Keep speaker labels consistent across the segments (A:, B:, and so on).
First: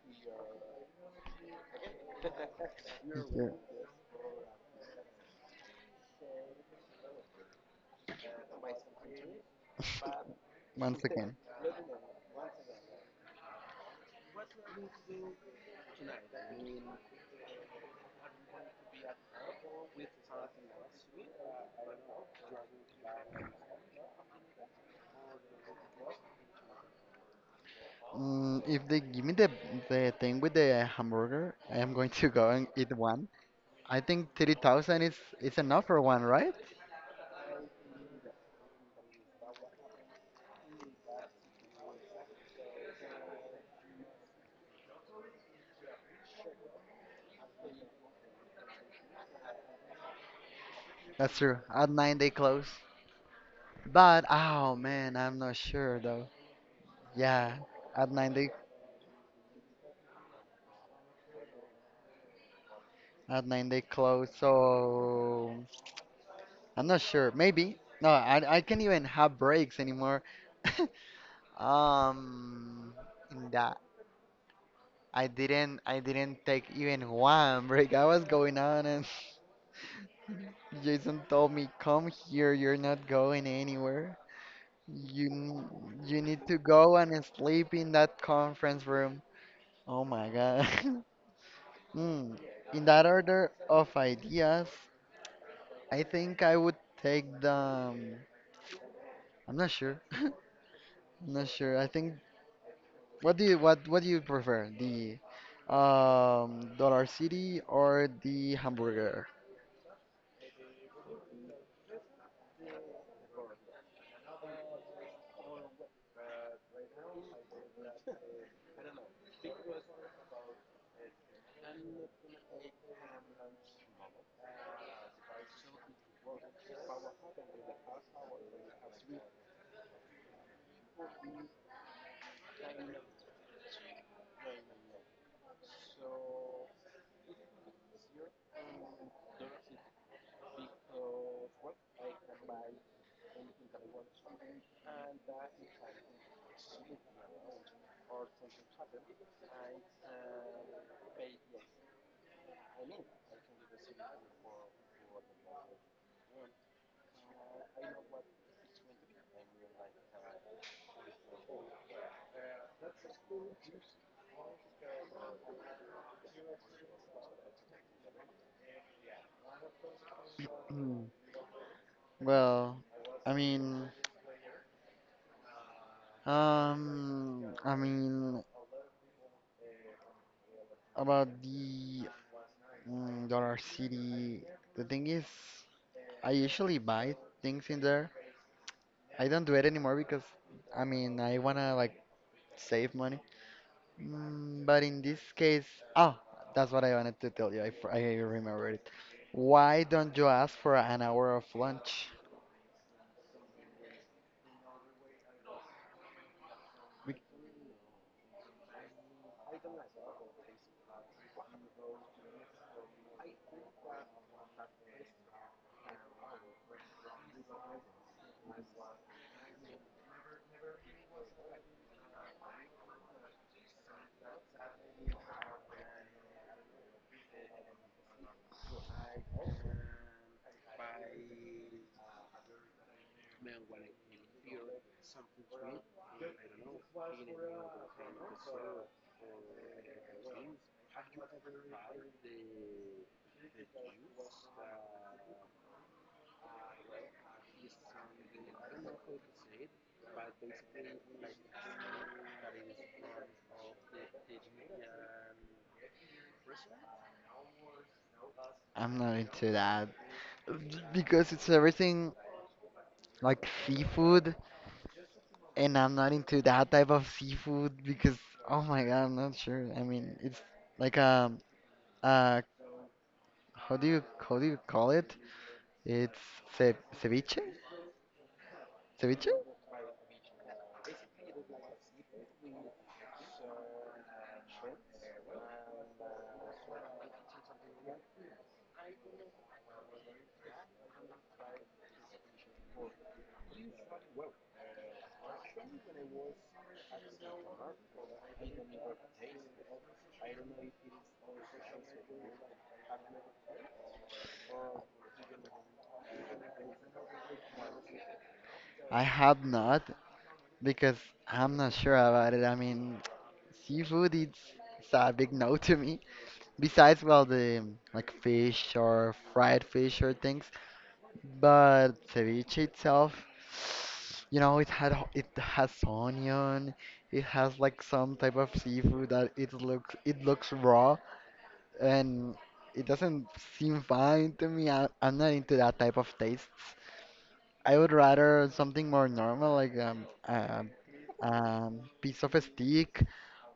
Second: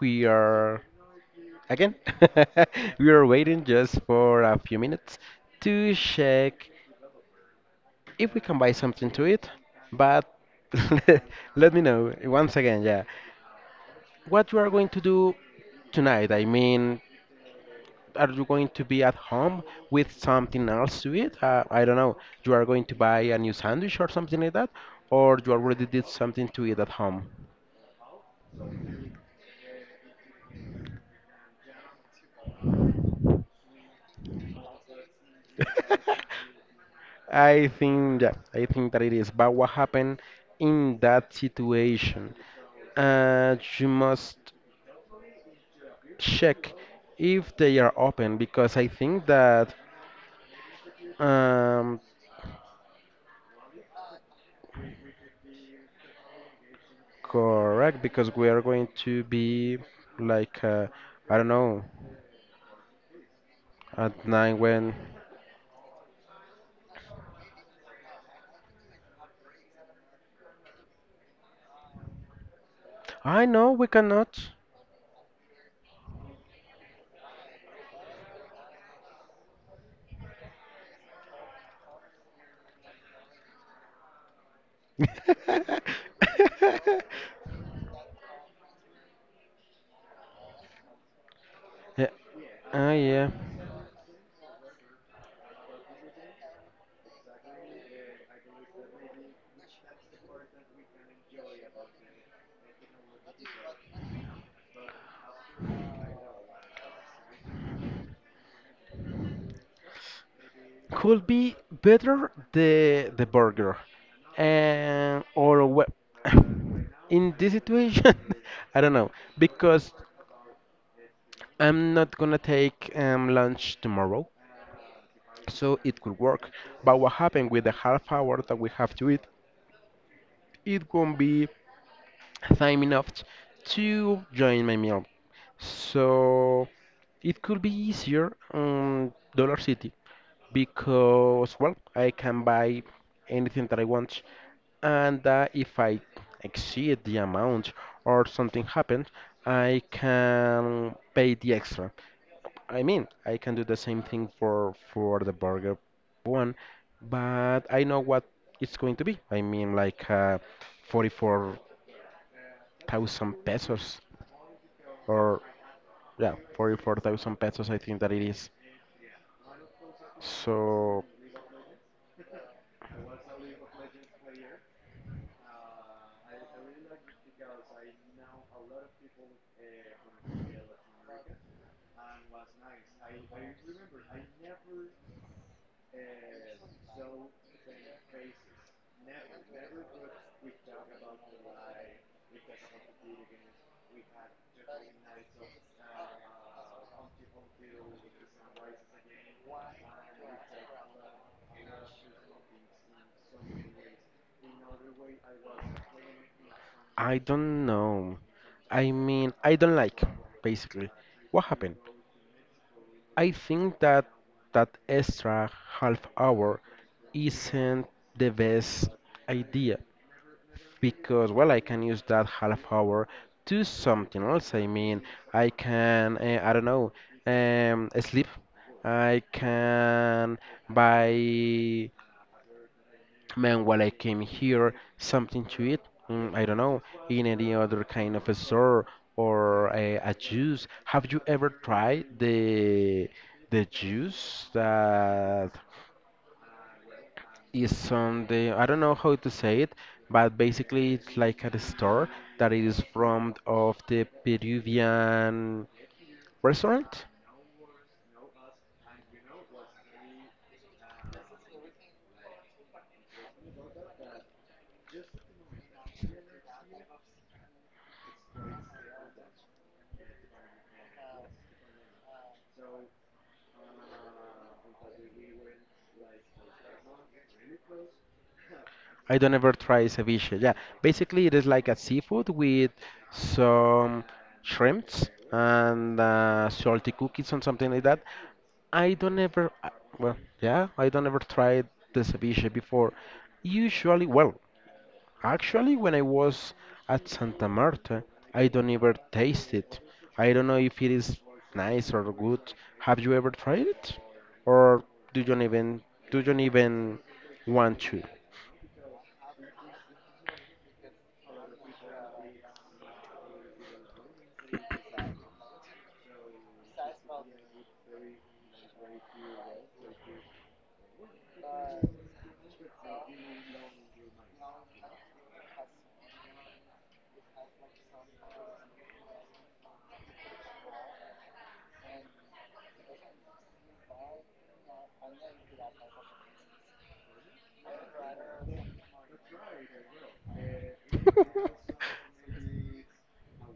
A: we are again. We are
B: Here,
A: waiting just for a few minutes to check if we can buy something to eat. But
B: once again.
A: let me know once again, yeah, what you are going to do tonight. I mean, are you going to be at home with something else to eat? I don't know. You are going to buy a new sandwich or something like that, or you already did something to eat at home.
B: If they give me the thing with the hamburger, I am going to go and eat one. I think 30,000 is enough for one, right?
A: I think, yeah, I think that it is. But what happened in that situation? You must check if they are open because I think that
B: That's true. At
A: um
B: nine they close. But oh man, I'm not sure though. Yeah,
A: correct
B: at nine
A: because we
B: they
A: are going to be like I don't know
B: close,
A: at night when
B: so I'm not sure. Maybe no, I can't even have breaks anymore. Um,
A: I
B: in
A: know
B: that.
A: we cannot.
B: I didn't take even one break. I was going on and Jason told me, "Come here, you're not going anywhere. You n- you need to go and sleep in that conference room." Oh my God.
A: Yeah,
B: Hmm. In
A: ah,
B: that
A: yeah.
B: order of ideas, I think I would take the um, I'm not sure. I'm not sure. I think what do you prefer? The Dollar City or the hamburger?
A: Could be better the burger and or what in this situation I don't know because I'm not gonna take lunch tomorrow, so it could work. But what happened with the half hour that we have to eat? It won't be time enough to join my meal, so it could be easier on dollar city, because well, I can buy anything that I want, and if I exceed the amount or something happens, I can pay the extra. I mean, I can do the same thing for the burger one, but I know what it's going to be. I mean 44,000 pesos, or yeah, 44,000 pesos, I think that it is.
B: Hmm.
A: So
B: Well, I mean, I mean about the Dollar City. The thing is, I usually buy things in there. I don't do it anymore because, I mean, I wanna like save money. Mm, but in this case, oh, that's what I wanted to tell you. I remembered it. Why don't you ask for an hour of lunch?
A: I don't know. I mean, I don't like, basically. What happened? I think that that extra half hour isn't the best idea because, well, I can use that half hour to something else. I mean, I can, I don't know, sleep. I can buy, Man, while I came here, something to eat. Mm, I don't know, in any other kind of a store or a juice. Have you ever tried the juice that is on the? I don't know how to say it, but basically it's like at a store that is from of the Peruvian restaurant.
B: I'm not into that because it's everything like seafood. And I'm not into that type of seafood because, oh my God, I'm not sure. I mean, it's like uh how do you call it? It's ce ceviche?
A: I
B: Ceviche?
A: don't ever try ceviche. Yeah, basically it is like a seafood with some shrimps and salty cookies and something like that. I don't ever, I- Well, yeah, I don't ever tried the ceviche before. Usually, well, actually, when I was at Santa Marta, I don't ever taste it. I don't know if it is nice or good. Have you ever tried it, or do you even do you even want to?
B: I have not because I'm not sure about it. I mean, seafood it's, it's a big no to me. Besides, well, the like fish or fried fish or things. But ceviche itself, you know, it has onion, it has like some type of seafood that it looks raw and it doesn't seem fine to me. I'm not into that type of tastes. I would rather something more normal, like piece of a steak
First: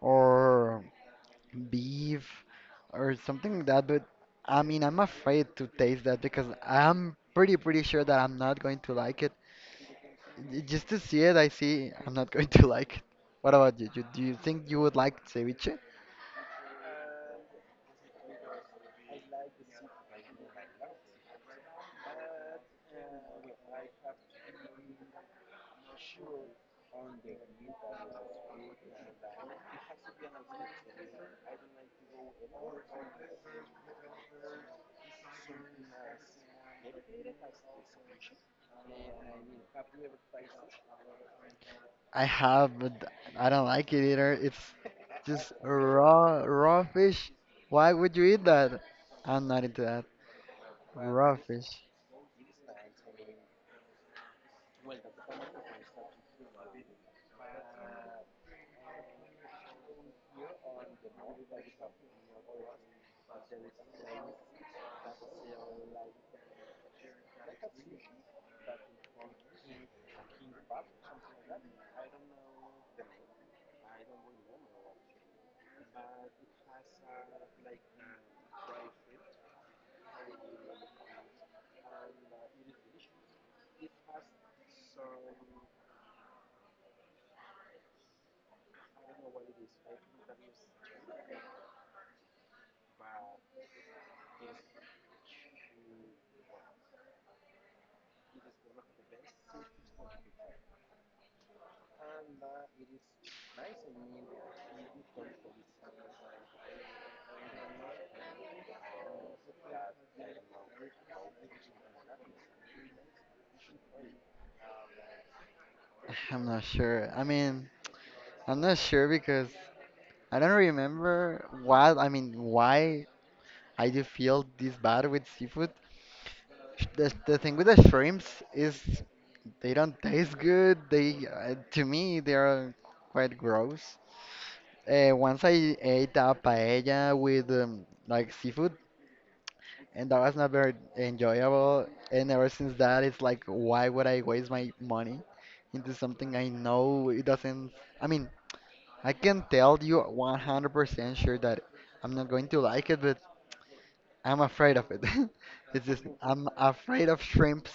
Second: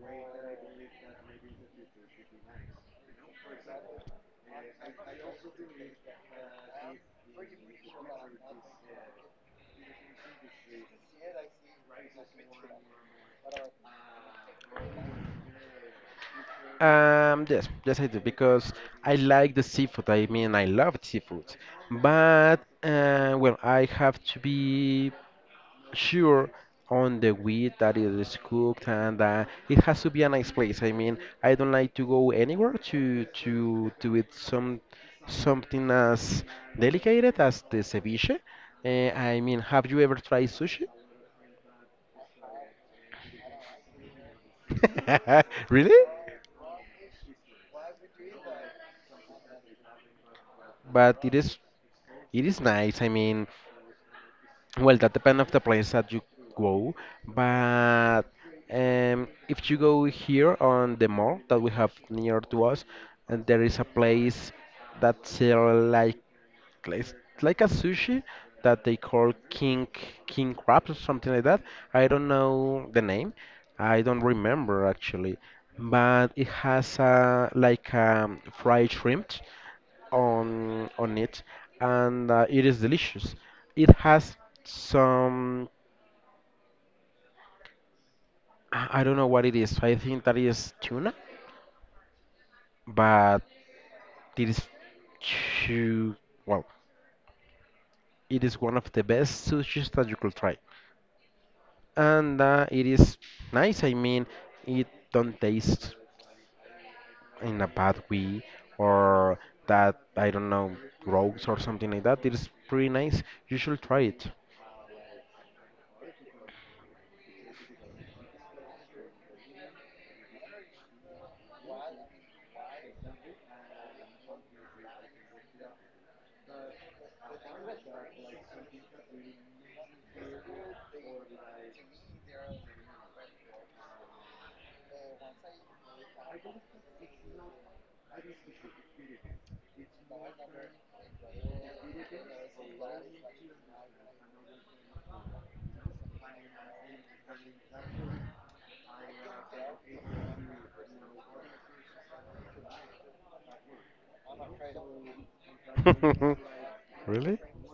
B: or beef or something like that, but I mean, I'm afraid to taste that because I'm pretty, pretty sure that I'm not going to like it. Just to see it, I'm not going to like it. What about you? Do you think you would like ceviche?
A: Yes, yes, I do because I like the seafood. I mean, I love seafood, but well, I have to be sure on the way that it is cooked, and it has to be a nice place. I mean, I don't like to go anywhere to eat some something as delicate as the ceviche. I mean, have you ever tried sushi?
B: I have, but I don't like it either. It's just
A: Really?
B: raw, raw fish. Why would you eat that? I'm not into that.
A: But it
B: Raw
A: is,
B: fish.
A: it is nice. I mean, well, that depends of the place that you go, but if you go here on the mall that we have near to us, and there is a place that sell like it's like a sushi that they call king crab or something like that. I don't know the name. I don't remember actually, but it has a like fried shrimp on it, and it is delicious. It has some, I don't know what it is. I think that is tuna, but it is too well. It is one of the best sushis that you could try. And it is nice. I mean, it don't taste in a bad way or that I don't know gross or something like that. It is pretty nice. You should try it.
B: I'm not sure. I mean, I'm not sure because I don't remember what, I mean, why I do feel this bad with seafood. The thing with the shrimps is they don't taste good. They, to me, they are quite gross. Once I ate a paella with like seafood, and that was not very enjoyable. And ever since that, it's like, why would I waste my money into something I know it doesn't? I mean, I can tell you 100% sure that I'm not going to like it, but I'm afraid of it. It's just I'm afraid of
A: Really?
B: shrimps.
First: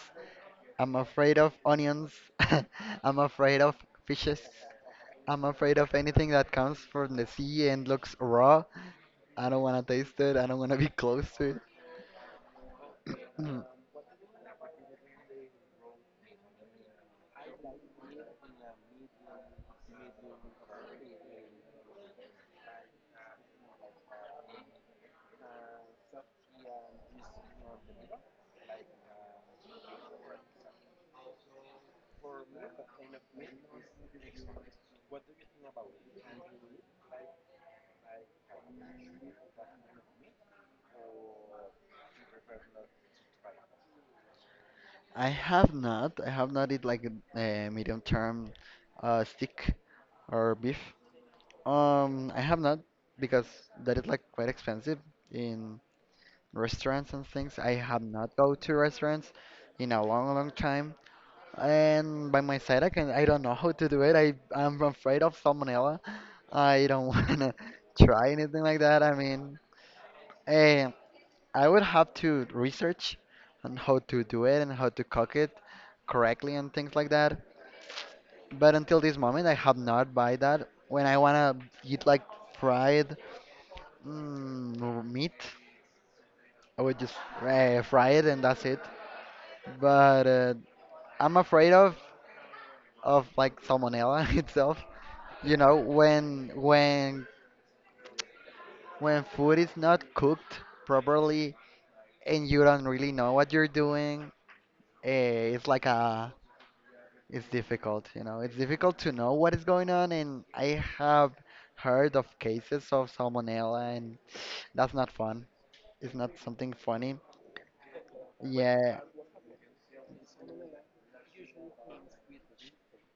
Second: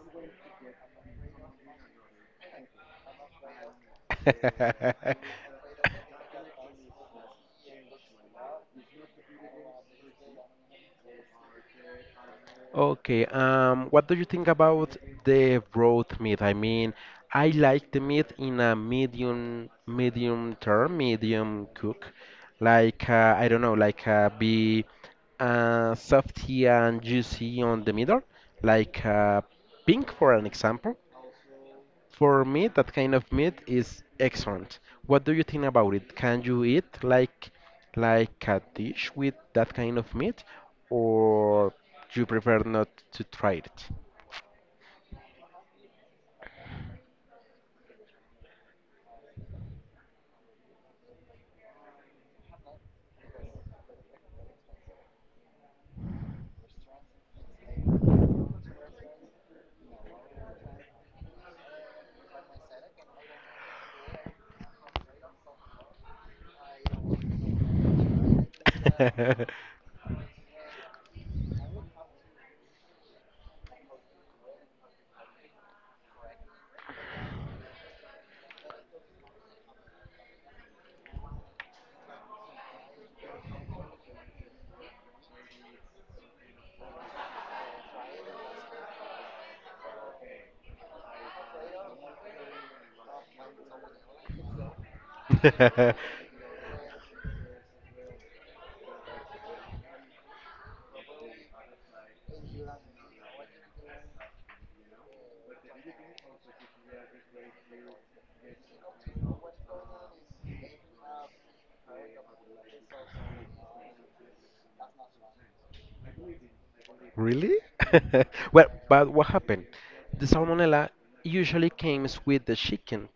B: I'm afraid of onions. I'm afraid of fishes. I'm afraid of anything that comes from the sea and looks raw. I don't want to taste it. I don't want to be close to it.
A: Okay,
B: Mm.
A: what do you think about the broth meat? I mean, I like the meat in a medium, medium term, medium cook. Like, I don't know, be softy and juicy on the middle, like uh, pink for an example. For me, that kind of meat is excellent. What do you think about it? Can you eat like a dish with that kind of meat, or you prefer not to try
B: I have not. I have not eat like a medium term steak or beef. I have not because that is like quite expensive in restaurants and things. I have not go to restaurants in a long, long time. And by my side, I can I don't know how to do it. I'm afraid of salmonella. I don't wanna try anything like that. I
A: it?
B: mean, eh, I would have to research on how to do it and how to cook it correctly and things like that. But until this moment, I have not buy that. When I wanna eat like fried. Mm, or meat. I would just fry it and that's it. But I'm afraid of like salmonella itself. You know, when food is not cooked properly and you don't really know what you're doing, it's like a it's difficult. You know, it's difficult to know what is going on. And I have heard of cases of salmonella, and that's not fun. It's not something funny.
A: Really? Well,
B: Yeah,
A: but what happened? The salmonella usually comes with the chicken,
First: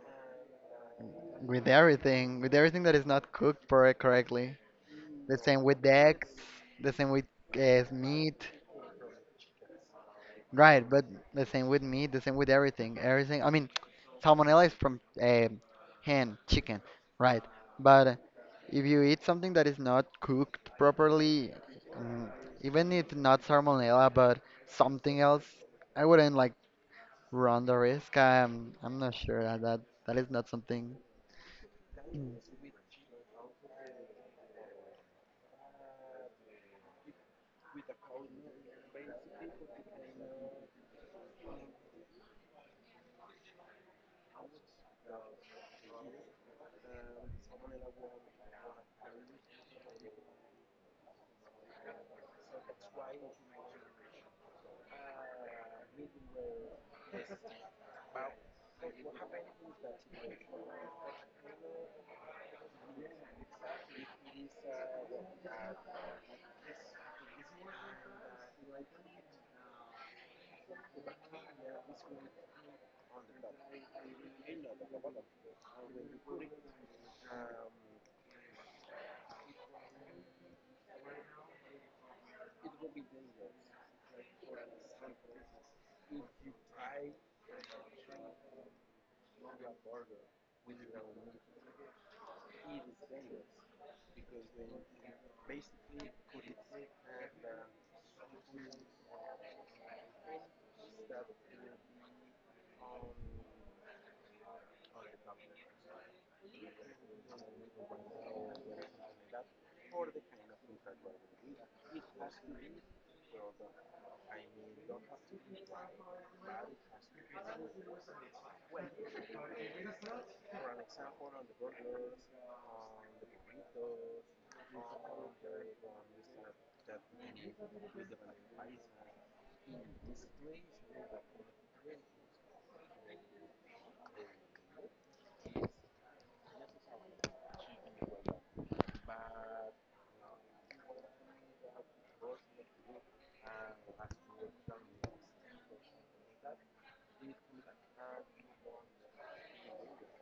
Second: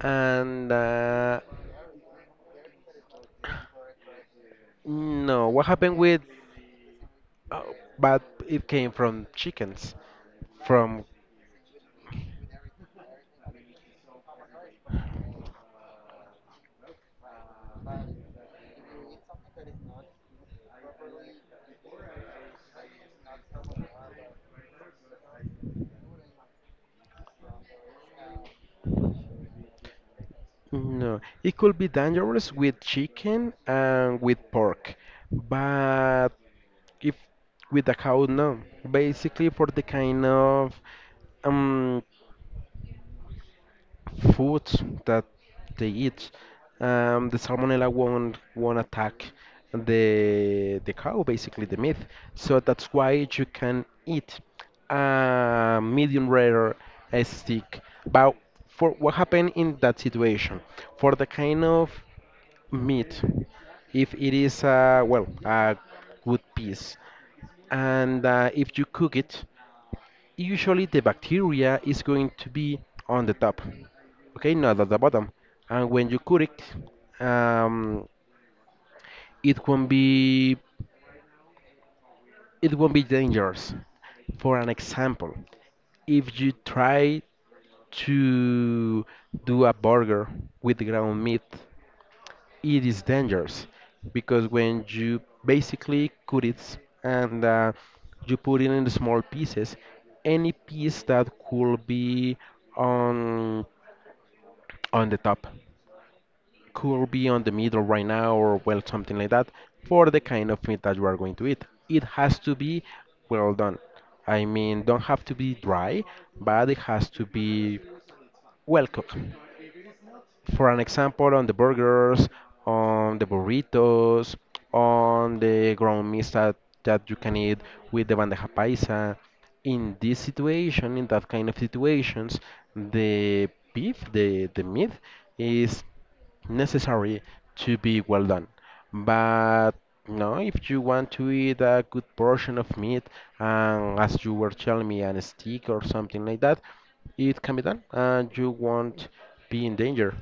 A: and
B: with everything that is not cooked correctly The
A: no,
B: same
A: what
B: with
A: happened with?
B: eggs, the same with
A: Uh, but
B: meat,
A: it came from chickens,
B: right?
A: from.
B: But the same with meat, the same with everything, everything. I mean, salmonella is from hen, chicken, right? But if you eat something that is not cooked properly, mm, even if not salmonella, but something else, I wouldn't like run the risk. I'm not sure that that, that is not something.
A: No, it could be
B: Mm.
A: dangerous with chicken and with pork, but if with a cow, no. Basically, for the kind of um foods that they eat. The salmonella won't attack the cow, basically the meat. So that's why you can eat a medium rare steak. But for what happened in that situation, for the kind of meat, if it is a well a good piece, and if you cook it, usually the bacteria is going to be on the top, okay, not at the bottom. And when you cook it, it won't be, it won't be dangerous. For an example, if you try to do a burger with ground meat, it is dangerous because when you basically cut it and you put it in small pieces, any piece that could be on on the top could be on the middle right now or well something like that for the kind of meat that you are going to eat. It has to be well done. I mean, don't have to be dry, but it has to be well cooked for an example, on the burgers, on the burritos, on the ground meats that, that you can eat with the bandeja paisa. In this situation, in that kind of situations, the beef, the meat is necessary to be well done. But no, if you want to eat a good portion of meat, and as you were telling me, and a steak or something like that, it can be done, and you won't be in danger.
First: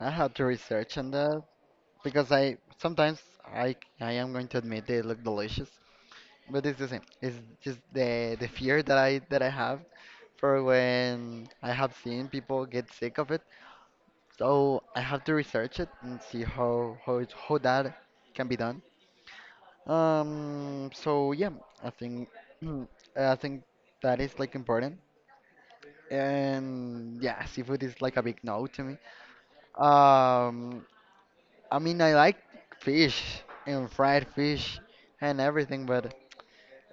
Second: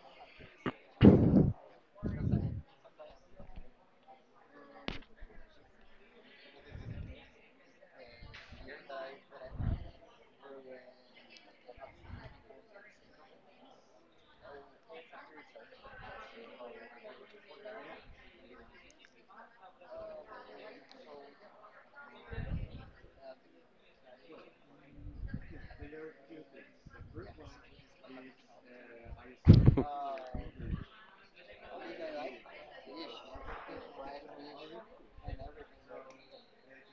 B: I had to research on that, because I sometimes I am going to admit they look delicious, but it's the same. It's just the fear that I have for when I have seen people get sick of it. So I have to research it and see how that can be done. So yeah, I think I think that is like important. And yeah, seafood is like a big no to me. Um. I mean, I like fish and fried fish and everything, but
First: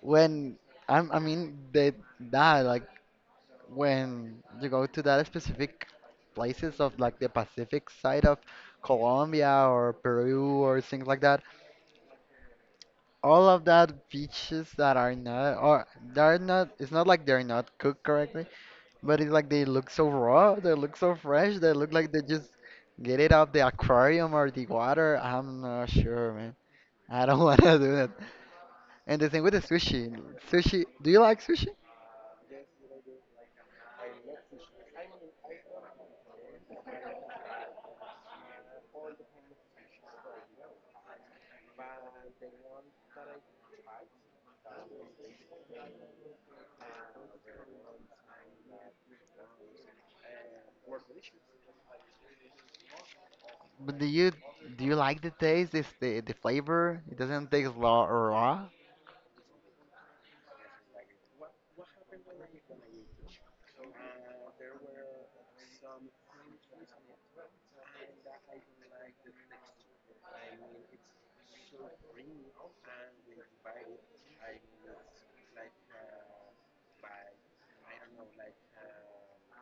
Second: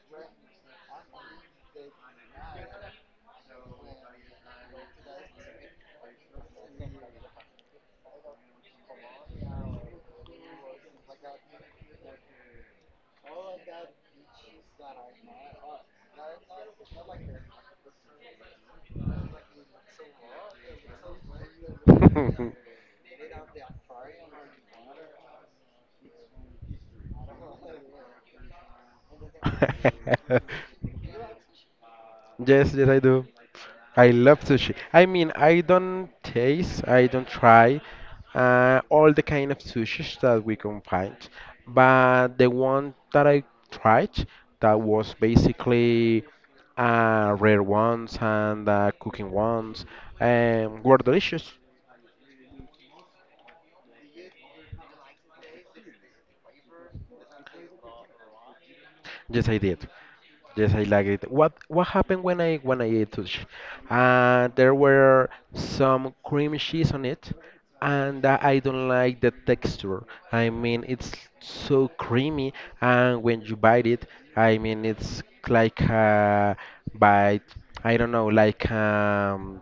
B: when I mean, they that like when you go to that specific places of like the Pacific side of Colombia or Peru or things like that, all of that beaches that are not or they're not. It's not like they're not cooked correctly, but it's like they look so raw. They look so fresh. They look like they just get it out the aquarium or the water. I'm not sure, I don't want to do that. And the thing with sushi. Do you like sushi?
A: Yes, yes, I do. I love sushi. I mean, I don't taste, I don't try all the kind of sushis that we can find, but the one that I tried that was basically rare ones and cooking ones were delicious.
B: But do you like the taste? Is the flavor? It doesn't taste raw or raw.
A: Yes, I did. Yes, I liked it. What happened when I ate sushi? There were some cream cheese on it, and I don't like the texture. I mean, it's so creamy, and when you bite it, I mean, it's like a bite. I don't know,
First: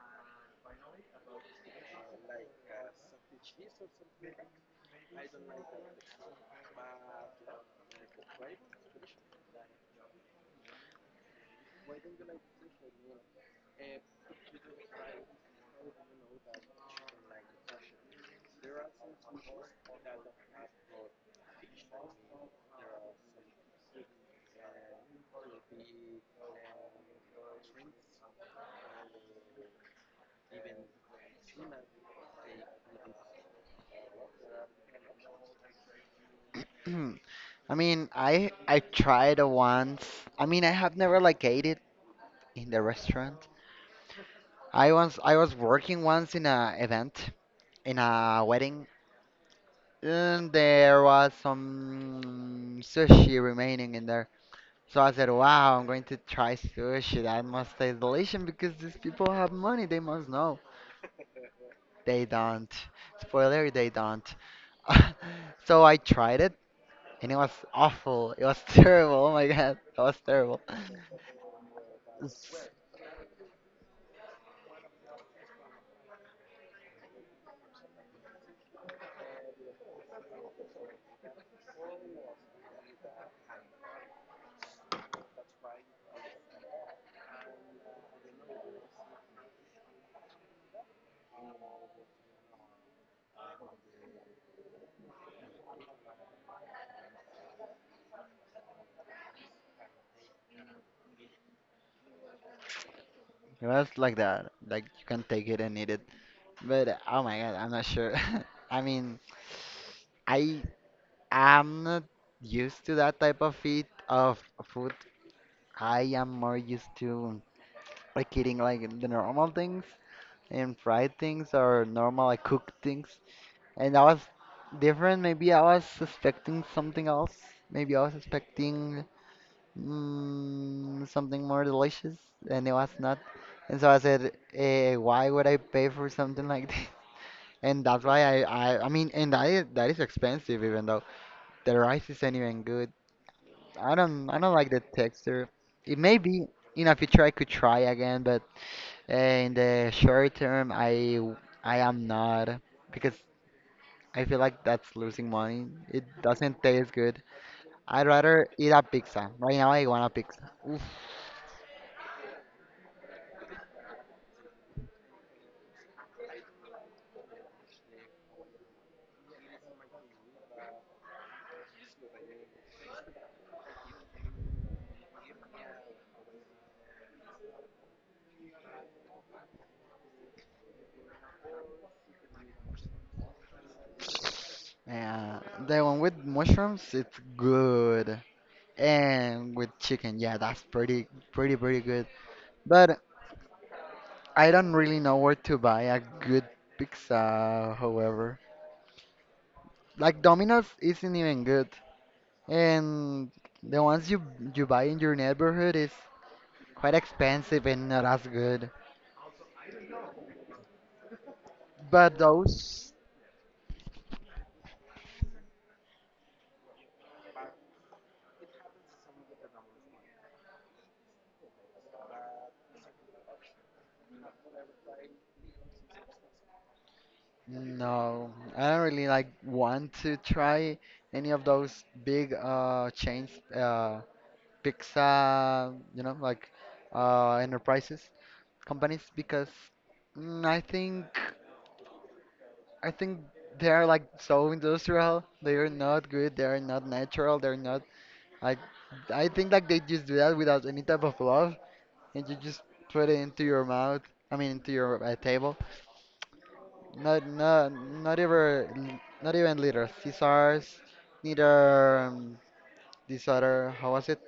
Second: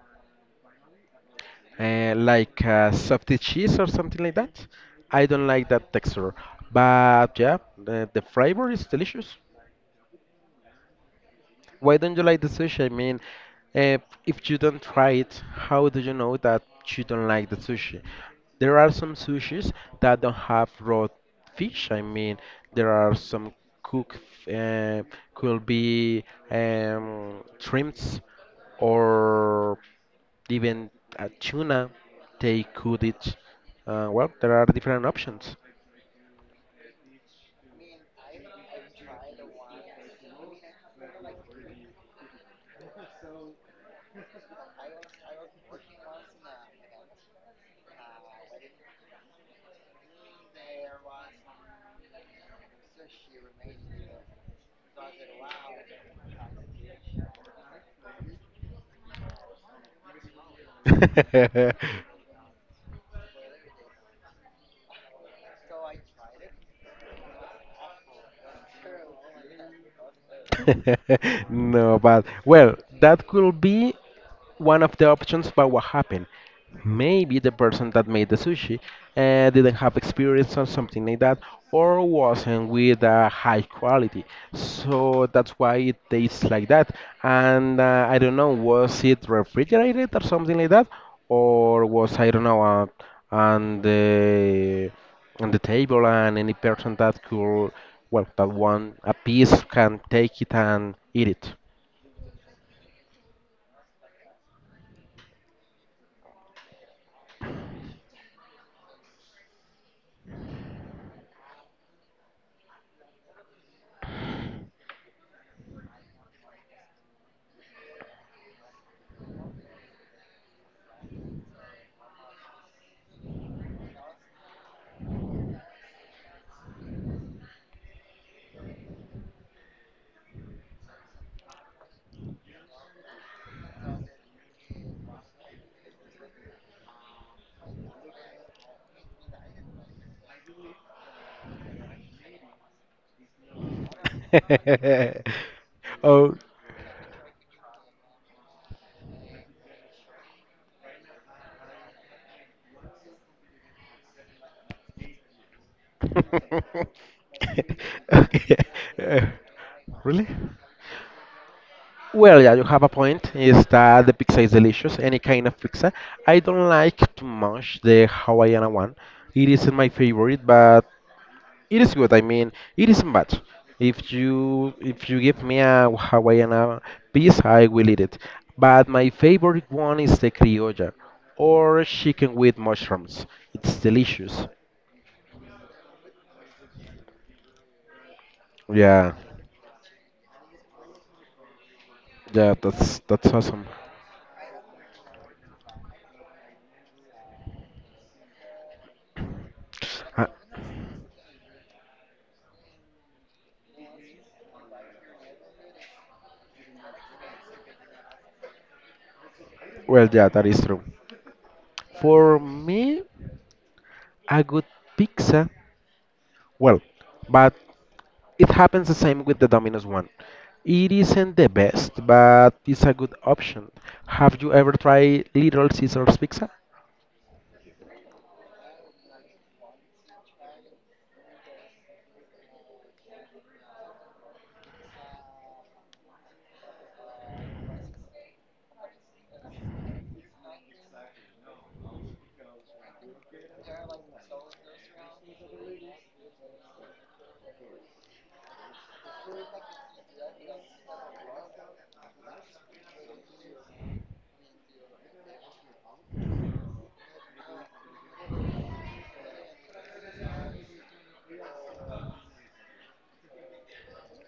A: soft cheese or something like that. I don't like that texture, but yeah, the flavor is delicious. Why don't you like the sushi? I mean, eh, if you don't try it, how do you know that you don't like the sushi? There are some sushis that don't have raw fish. I mean, there are some cook uh, could be shrimps or even a tuna. They could eat. Well, there are different options.
B: I mean, I tried it once. I mean, I have never like ate it in the restaurant. I was working once in a event in a wedding, and there was some sushi remaining in there. So I said, wow, I'm going to try sushi. That must taste delicious because these people have money. They must know. They don't. Spoiler, they don't. So I tried it and it was awful. It was terrible. Oh my god, it was terrible.
A: No, but
B: It's-
A: well, that could be one of the options. But what happened, maybe the person that made the sushi didn't have experience or something like that, or wasn't with a high quality, so that's why it tastes like that, and I don't know, was it refrigerated or something like that, or was I don't know on the on the table and any person that could, well that one a piece can take it and eat
B: It was like that. Like you can take it and eat it. But oh my god, I'm not sure. I mean, I am not used to that type of eat of food. I am more used to like eating like the normal things, and fried things or normal like cooked things. And I was different. Maybe I was expecting something else. Maybe I was expecting something more delicious, and it was not. And so I said, "Why would I pay for something like this?" And that's why I mean, and that is expensive. Even though the rice isn't even good, I don't like the
A: it.
B: texture. It may
A: Oh,
B: be in a future I could try again, but in the short term, I am not because I feel like that's losing money. It doesn't taste good. I'd rather
A: okay.
B: eat a
A: Uh,
B: pizza. Right now, I want a
A: Really?
B: pizza. Oof.
A: Well, yeah, you have a point. Is that the pizza is delicious? Any kind of pizza. I don't like too much the Hawaiian one. It isn't my favorite, but it is good. I mean, it isn't bad. If you give me a Hawaiian piece, I will eat it. But my favorite one is the criolla, or chicken with mushrooms. It's delicious.
B: Yeah, the one with mushrooms, it's good.
A: Yeah,
B: And with chicken, yeah, that's pretty, pretty, pretty good.
A: yeah,
B: But
A: that's awesome.
B: I don't really know where to buy a good pizza, however. Like
A: Uh,
B: Domino's isn't even good. And the ones you buy in your neighborhood is quite expensive and not as good.
A: well, yeah, that is true.
B: But
A: For
B: those,
A: me, a good pizza, well, but it happens the same with the Domino's one. It isn't the best, but it's a good option. Have you ever tried Little Caesar's pizza?
B: no, I don't really like want to try any of those big chains, uh pizza, you know, like enterprises, companies because mm, I think I think they are like so industrial. They are not good. They are not natural. They're not like I think like they just do that without any type of love, and you just put it into your mouth. I mean, into your table. Not not not even Little Caesars, neither this other how was it?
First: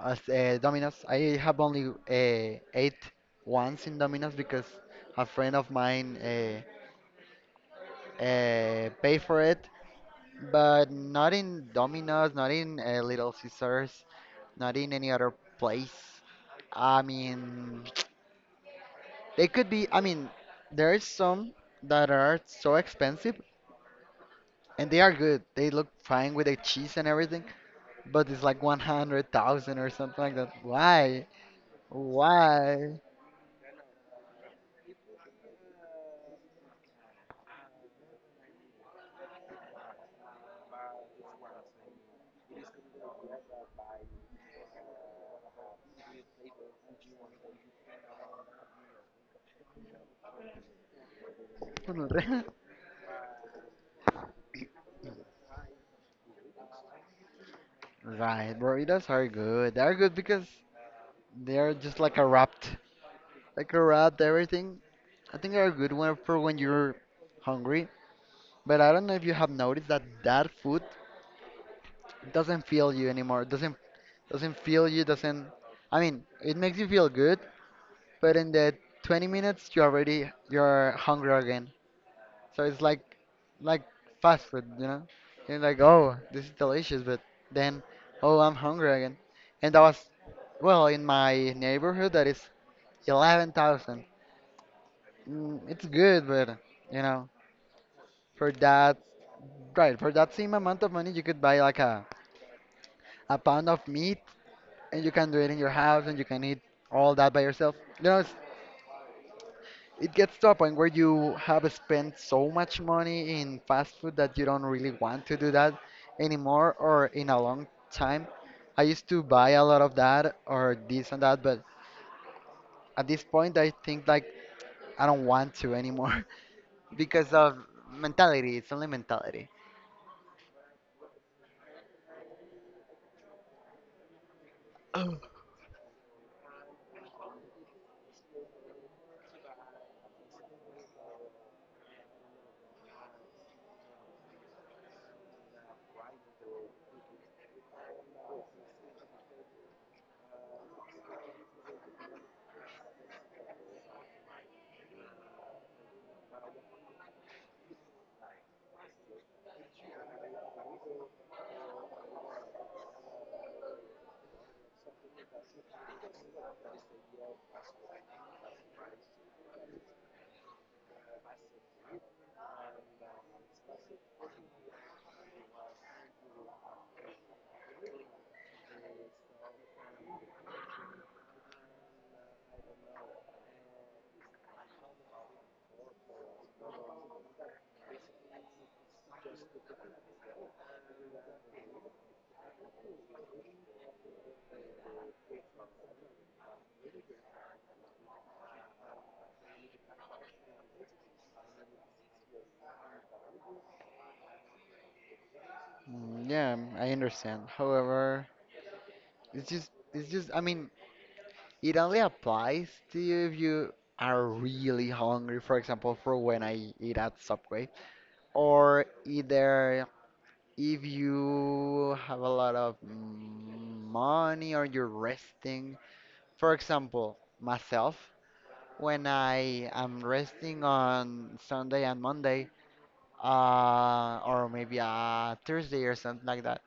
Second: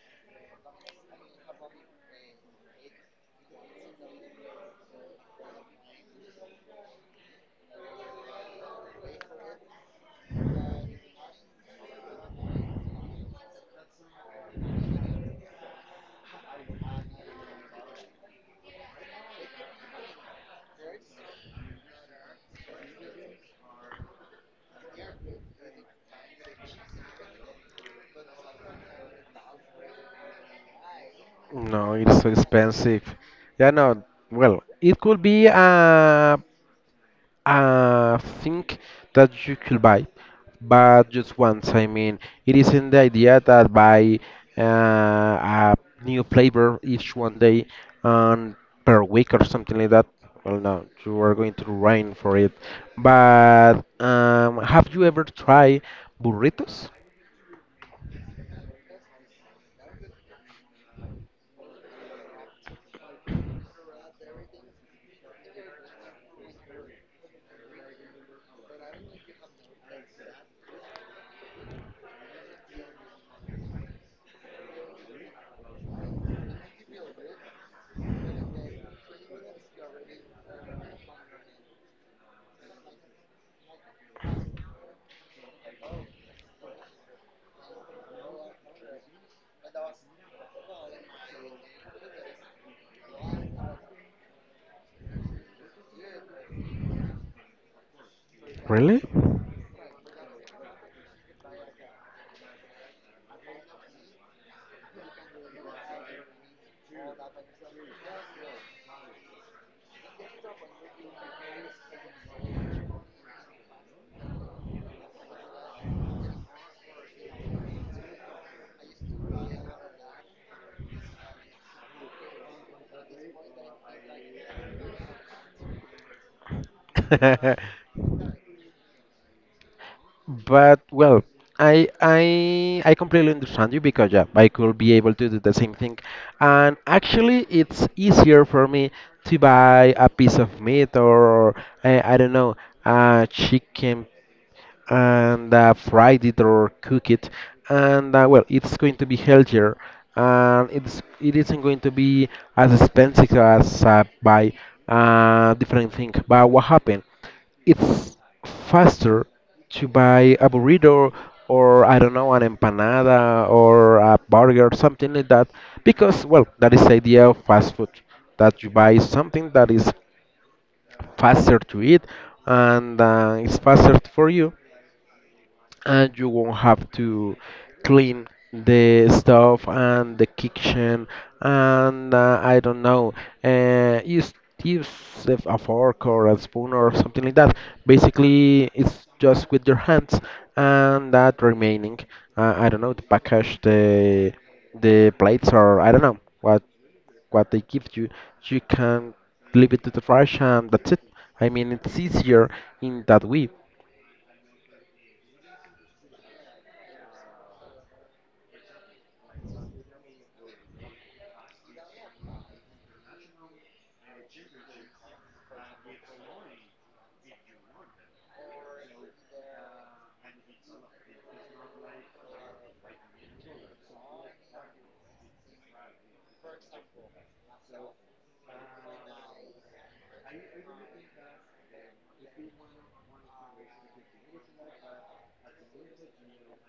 B: As Domino's, I have only ate once in Domino's because a friend of mine paid for it, but not in Domino's, not in Little Caesars, not in any other place. I mean, they could be. I mean, there's some that are so expensive and they are good. They look fine with the cheese and everything, but it's like 100,000 or something like that. Why?
A: No, it's so
B: Why?
A: expensive. Yeah, no, well, it could be a thing that you could buy, but just once. I mean, it isn't the idea that buy a new flavor each one day and per week or something like that. Well, no, you are going to rain for it. But have you ever tried burritos?
B: Right, burritos are good. They are good because they are just like like a wrapped everything. I think they're a good one for when you're hungry. But I don't know if you have noticed that that food doesn't fill you anymore. Doesn't fill you. Doesn't. I mean, it makes you feel good, but in the 20 minutes you're hungry again. So it's like fast food, you know? And like, oh, this is delicious, but then, oh, I'm hungry again. And that was, well, in my neighborhood, that is 11,000. Mm. It's good, but, you know, for that,
A: Really?
B: right, for that same amount of money, you could buy like a pound of meat and you can do it in your house and you can eat all that by yourself. It gets to a point where you have spent so much money in fast food that you don't really want to do that anymore or in a long time. I used to buy a lot of that or this and that, but at this point, I think like I don't want to anymore because of mentality. It's only mentality.
A: But well, I completely understand you because yeah, I could be able to do the same thing. And actually, it's easier for me to buy a piece of meat or I don't know, a chicken and fried it or cook it, and well, it's going to be healthier, and it isn't going to be as expensive as buy different thing. But what happened, it's faster to buy a burrito or I don't know, an empanada or a burger or something like that, because well, that is the idea of fast food, that you buy something that is faster to eat, and it's faster for you, and you won't have to clean the stuff and the kitchen. And I don't know, uh, use use a fork or a spoon or something like that. Basically, it's just with your hands, and that remaining, I don't know, the package, the plates or I don't know what they give you, you can leave it to the trash and that's it. I mean, it's easier in that way.
B: Mm, yeah, I understand. However, it's just, I mean, it only applies to you if you are really hungry, for example, for when I eat at Subway, or either if you have a lot of money or you're resting. For example, myself, when I am resting on Sunday and Monday, or maybe a Thursday or something like that,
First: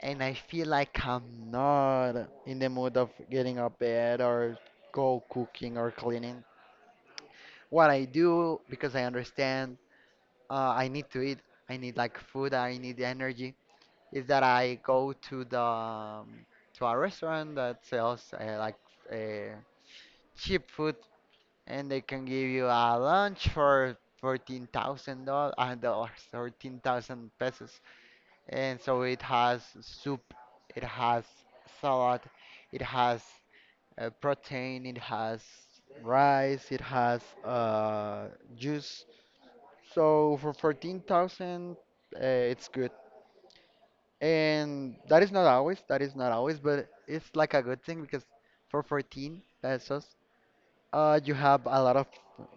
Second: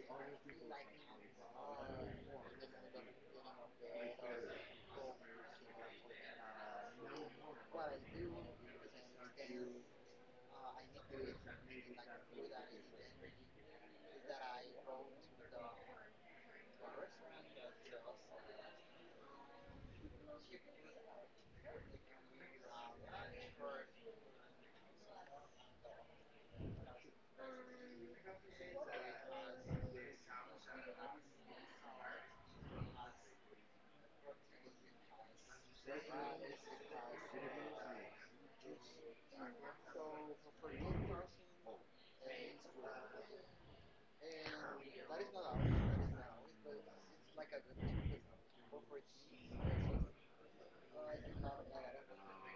B: and I feel like I'm not in the mood of getting up bed or go cooking or cleaning. What I do, because I understand, I need to eat. I need like food. I need energy is that I go to a restaurant that sells like uh, cheap food, and they can give you a lunch for $14,000, 14,000 pesos. And so it has soup, it has salad, it has protein, it has rice, it has juice. So for 14,000, it's good. And that is not always, that is not always, but it's like a good thing because for 14 pesos, you have a lot of,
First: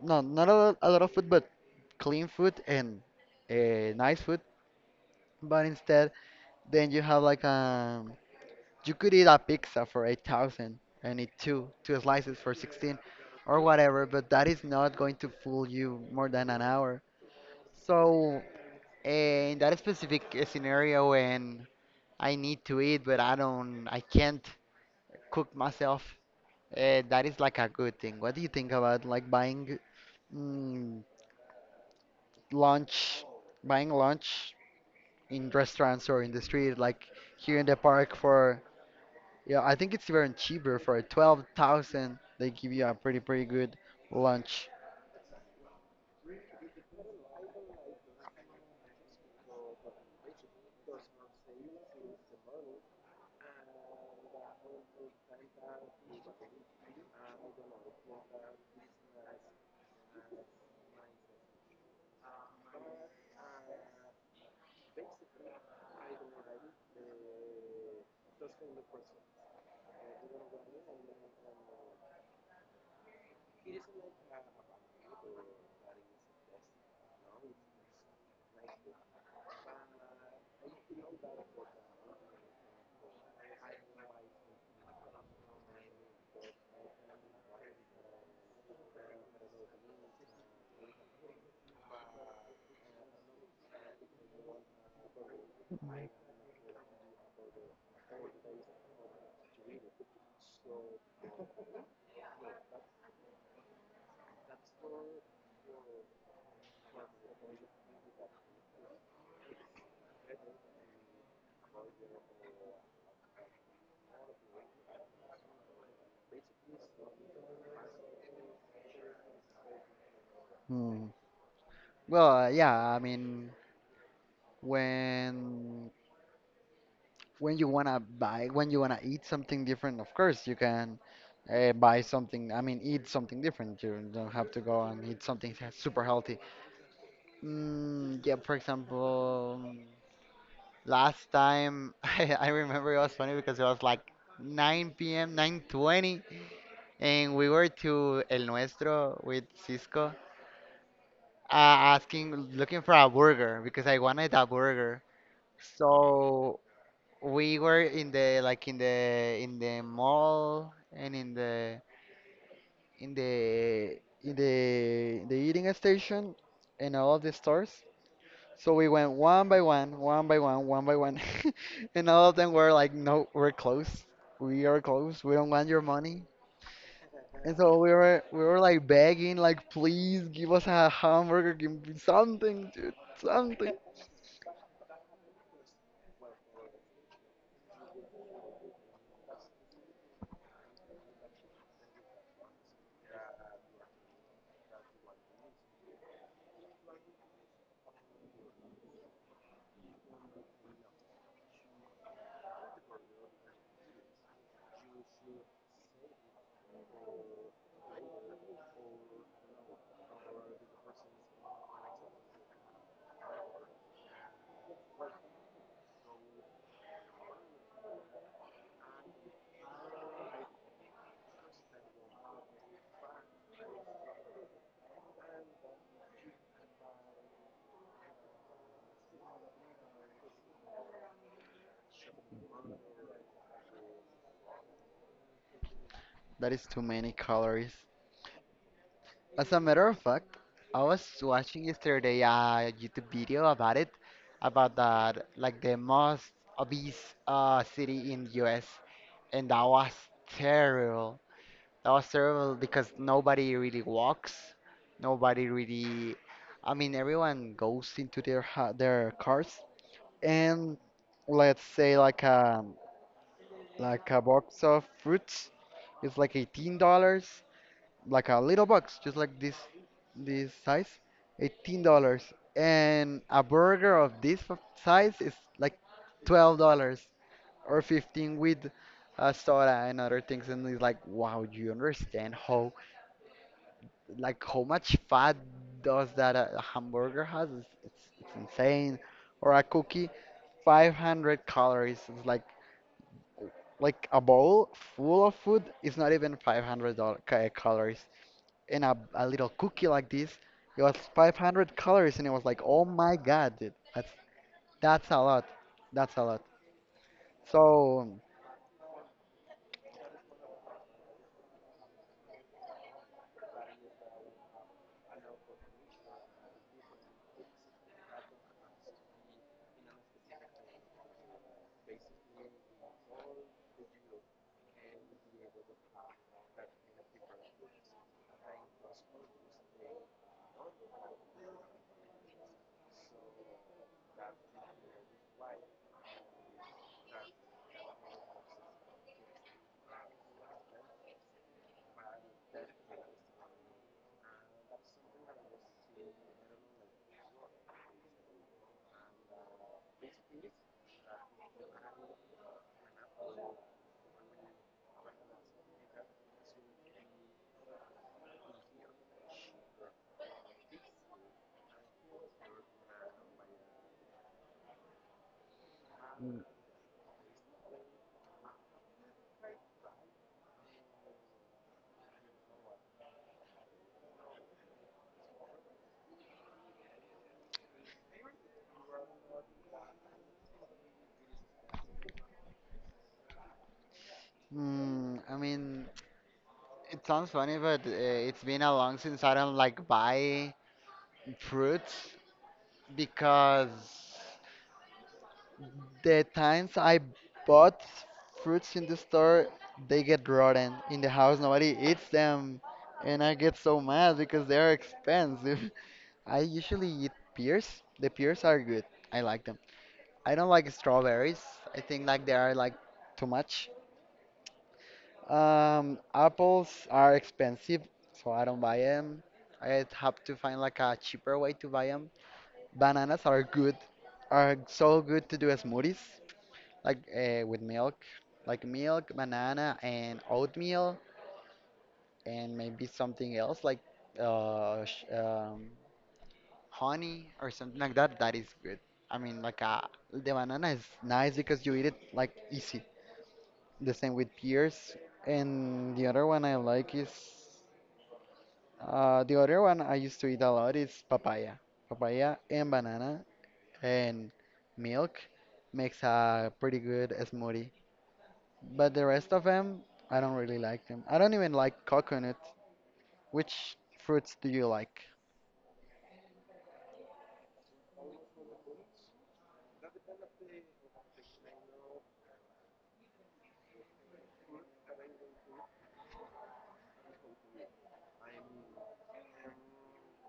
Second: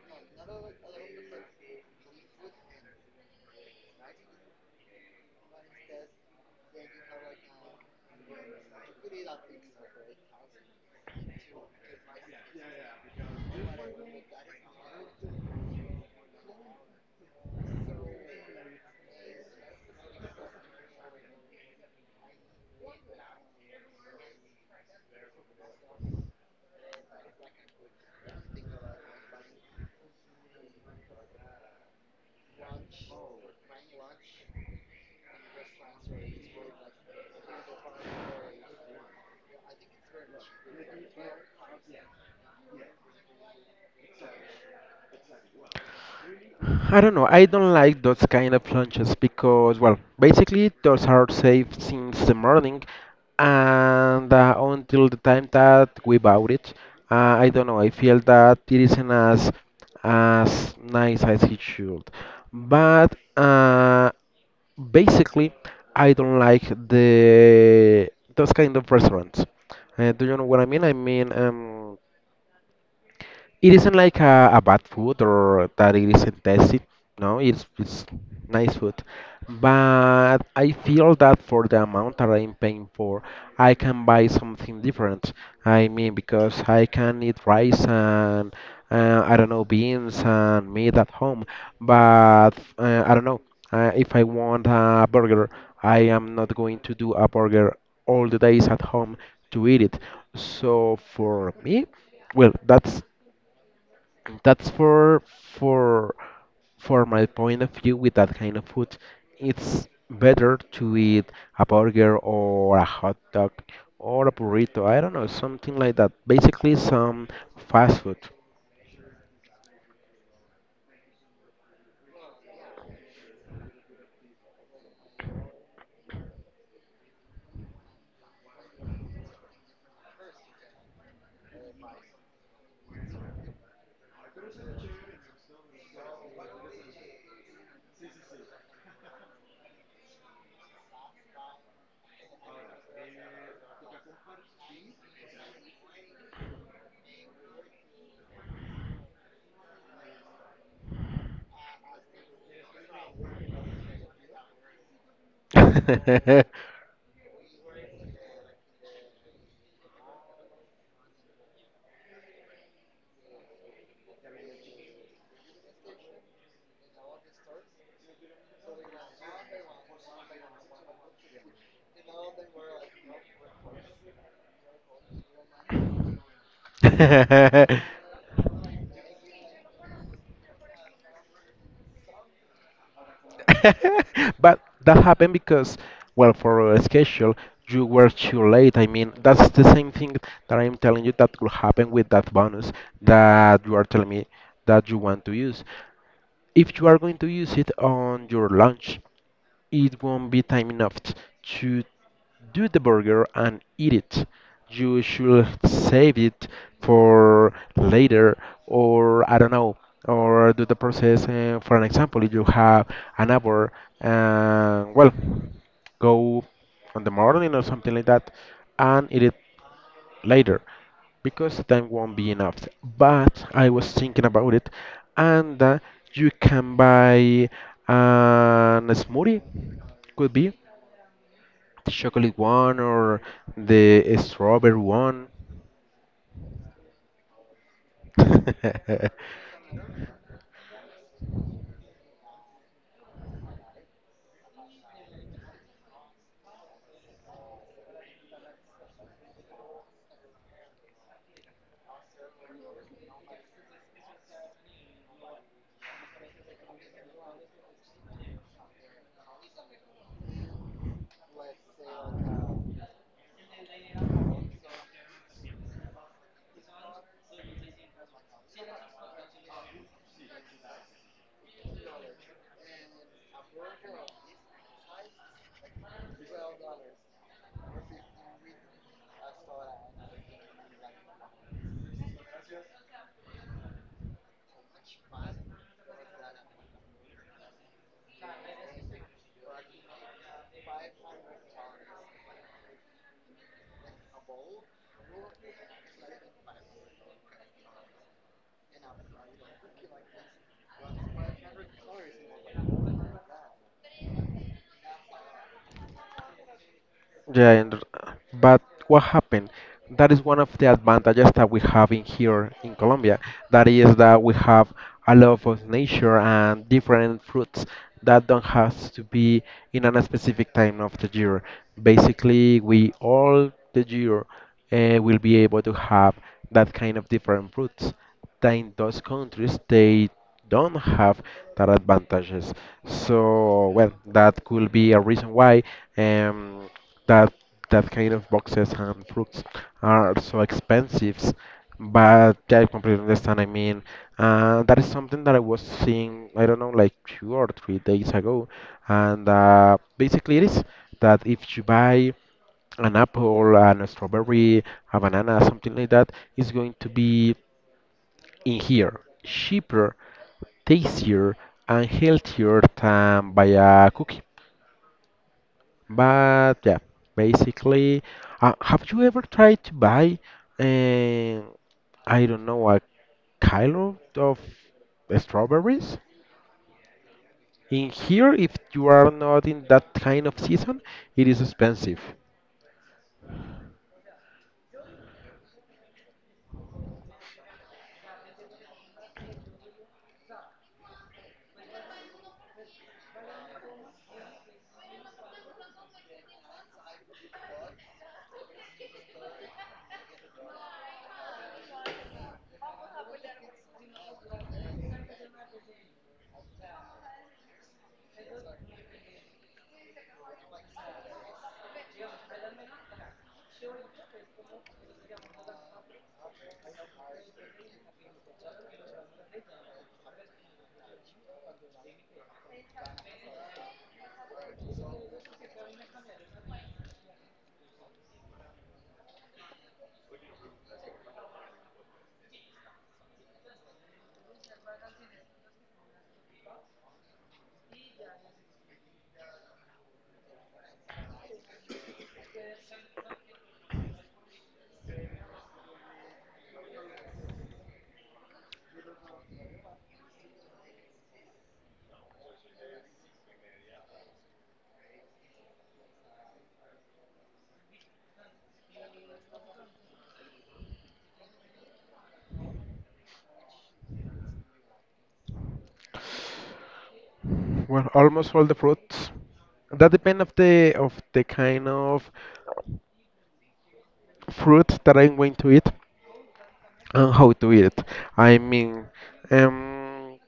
B: no, not a lot of food, but clean food and nice food. But instead, then you have like you could eat a pizza for 8,000 and eat two slices for 16 or whatever, but that is not going to fool you more than an hour. So, in that specific scenario, when I need to eat, but I can't cook myself. That is like a good thing. What do you think about like mm, lunch, buying lunch in restaurants or in the street, like here in the park yeah, I think it's even cheaper for 12,000. They give you a pretty, pretty good lunch.
A: I don't know. I don't like those kind of lunches because, well, basically those are saved since the morning, and until the time that we bought it, I don't know. I feel that it isn't as nice as it should. But basically, I don't like the those kind of restaurants. Do you know what I mean? I mean, it isn't like a bad food or that it isn't tasty. No, it's nice food. But I feel that for the amount that I'm paying for, I can buy something different. I mean, because I can eat rice and I don't know, beans and meat at home. But I don't know, if I want a burger, I am not going to do a burger all the days at home to eat it. So for me, well, that's for for for my point of view with that kind of food. It's better to eat a burger or a hot dog or a burrito. I don't know, something like that. Basically, some fast food.
B: Hmm. Well, yeah, I mean, when when you wanna eat something different, of course you can buy something. I mean, eat something different. You don't have to go and eat something super healthy. Mm, yeah, for example, last time I remember it was funny because it was like 9 p.m., 9:20, and we were to El Nuestro with Cisco, looking for a burger because I wanted a burger. So we were in the mall and in the eating station and all of the stores. So we went one by one, one by one, one by one, and all of them were like, "No, we're closed. We are closed. We don't want your money." And so we were we were like begging, like, "Please give us a hamburger, give me something, dude, something."
A: But that happened because, well, for a schedule, you were too late. I mean, that's the same thing that I'm telling you that could happen with that bonus that you are telling me that you want to use. If you are going to use it on your lunch, it won't be time enough to do the burger and eat it. You should save it for later, or I don't know, or do the process. For an example, if you have an hour, well, go on the morning or something like that, and eat it later, because time won't be enough. But I was thinking about it, and you can buy an smoothie, could be the chocolate one or the strawberry one.
B: That is too many calories. As a matter of fact, I was watching yesterday a YouTube video about that like the most obese city in the US, and that was terrible. That was terrible because nobody really walks, nobody really. I mean, everyone goes into their cars, and let's say like a box of fruits is like $18, like a little box, just like this size, $18. And a burger of this size is like $12 or 15 with soda and other things. And it's like, wow, do you understand how much fat does that a hamburger has? It's insane. Or a cookie, 500 calories. It's like a bowl full of food is not even 500 dollars calories in a little cookie like this. It was 500 calories, and it was like, oh my God, dude, that's a lot. That's a lot.
A: Yeah, and,
B: So,
A: but what happened? That is one of the advantages that we have in here in Colombia. That is that we have a lot of nature and different fruits that don't have to be in a specific time of the year. Basically, we all the year will be able to have that kind of different fruits. That in those countries, they don't have that advantages. So, well, that could be a reason why. Um, that that kind of boxes and fruits are so expensive. But yeah, I completely understand. I mean, that is something that I was seeing, I don't know, like 2 or 3 days ago. And basically, it is that if you buy an apple, an strawberry, a banana, something like that, it's going to be in here cheaper, tastier, and healthier than by a cookie. But yeah, basically, have you ever tried to buy, uh, I don't know, a kilo of strawberries? In here, if you are not in that kind of season, it is expensive.
B: I mean, it sounds funny, but it's been a long since I don't like buy fruits because the times I bought fruits in the store, they get rotten in the house. Nobody eats them, and I get so mad because they are expensive. I usually eat pears. The pears are good. I like them. I don't like strawberries. I think like they are like too much. Apples are expensive, so I don't buy them. I have to find like a cheaper way to buy them. Bananas are good, are so good to do as smoothies, like with milk, like milk, banana, and oatmeal, and maybe something else like uh, sh- um, honey or something like that, that is good. I mean, like the banana is nice because you eat it like easy. The same with pears. And the other one I used to eat a lot is papaya. Papaya and banana and milk makes a pretty good smoothie. But the rest of them, I don't really like them. I don't even like coconut. Which fruits do you like?
A: Well, almost all the fruits. That depends of the kind of fruit that I'm going to eat and how to eat it. I mean, um,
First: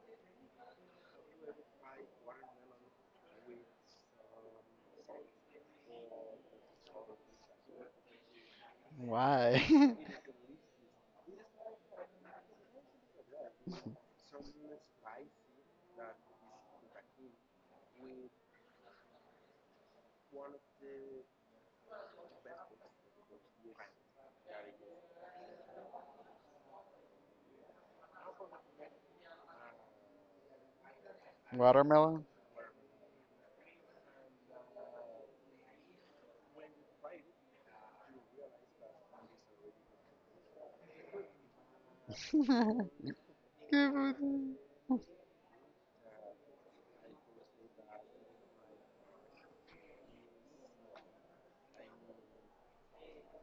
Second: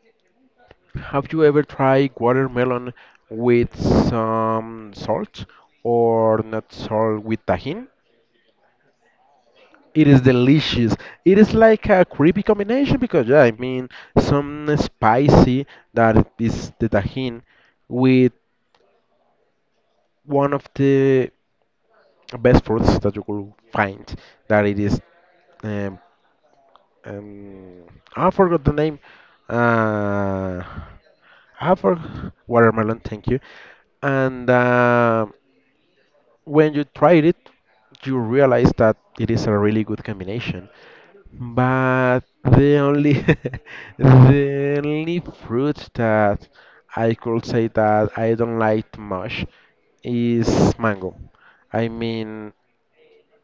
A: have you ever tried watermelon with some salt, or not salt, with tajin?
B: Why?
A: It is delicious. It is like a creepy combination because yeah, I mean some spicy, that is the tajin, with one of the best fruits that you could find. That it is um, um, I forgot the name. Uh, I
B: Watermelon?
A: forgot watermelon. Thank you. And when you tried it, you realize that it is a really good combination. But the only
B: Yeah, but,
A: the only fruit that I could say that I don't like too much is mango. I mean,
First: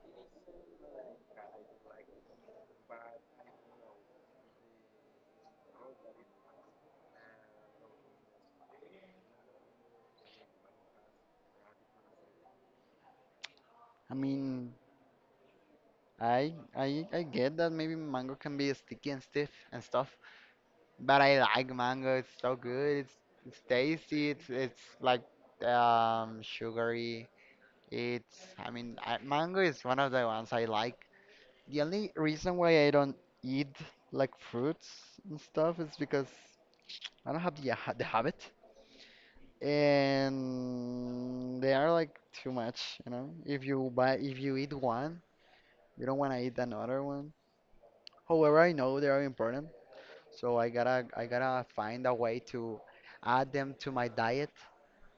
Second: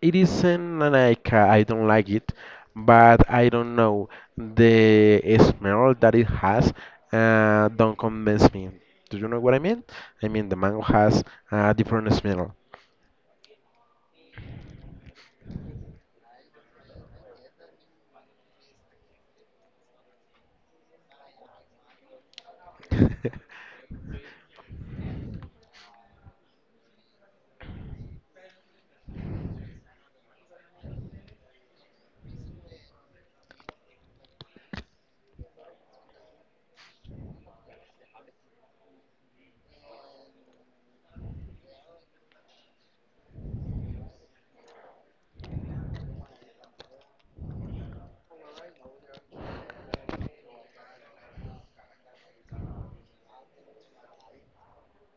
A: it isn't like I don't like it, but I don't know, the smell that it has don't convince me. Do you know what I mean? I mean, the mango has a different smell.
B: I mean, I get that maybe mango can be sticky and stiff and stuff, but I like mango. It's so good. It's tasty. It's like sugary. It's I mean, I, mango is one of the ones I like. The only reason why I don't eat like fruits and stuff is because I don't have the habit, and they are like too much. If you eat one. You don't want to eat another one. However, I know they are important, so I gotta find a way to add them to my diet.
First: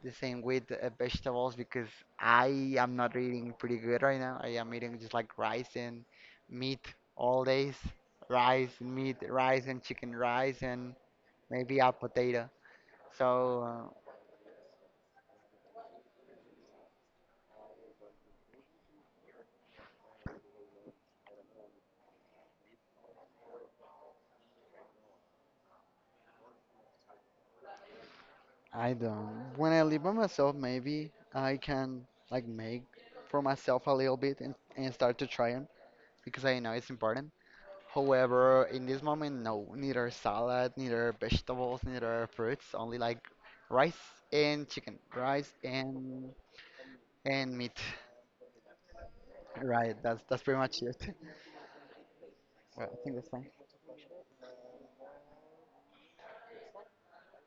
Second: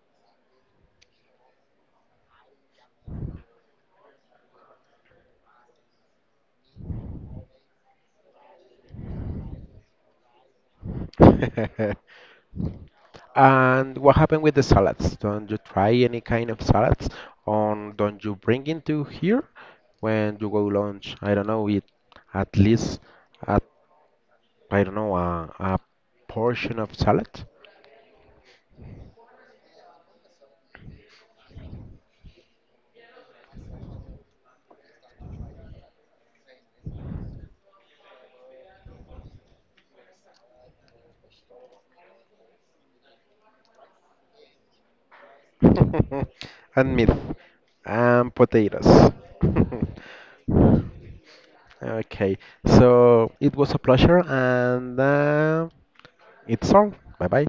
B: The same with vegetables because I am not eating pretty good right now. I am eating just like rice and meat all days. Rice, meat, rice and chicken, rice and maybe a potato. So uh,
A: And what happened with the salads? Don't you try any kind of salads? On don't you bring into here when you go lunch? I don't know, eat at least at I don't know, a portion of salad
B: I don't. When I live by myself, maybe I can like make for myself a little bit and start to try them because I know it's important. However, in this moment, no, neither salad, neither vegetables, neither fruits, only like rice and chicken, rice and
A: and meat
B: and meat.
A: and potatoes.
B: Right, that's pretty much it.
A: Okay,
B: I think
A: so
B: that's
A: it was a pleasure, and it's all. Bye bye.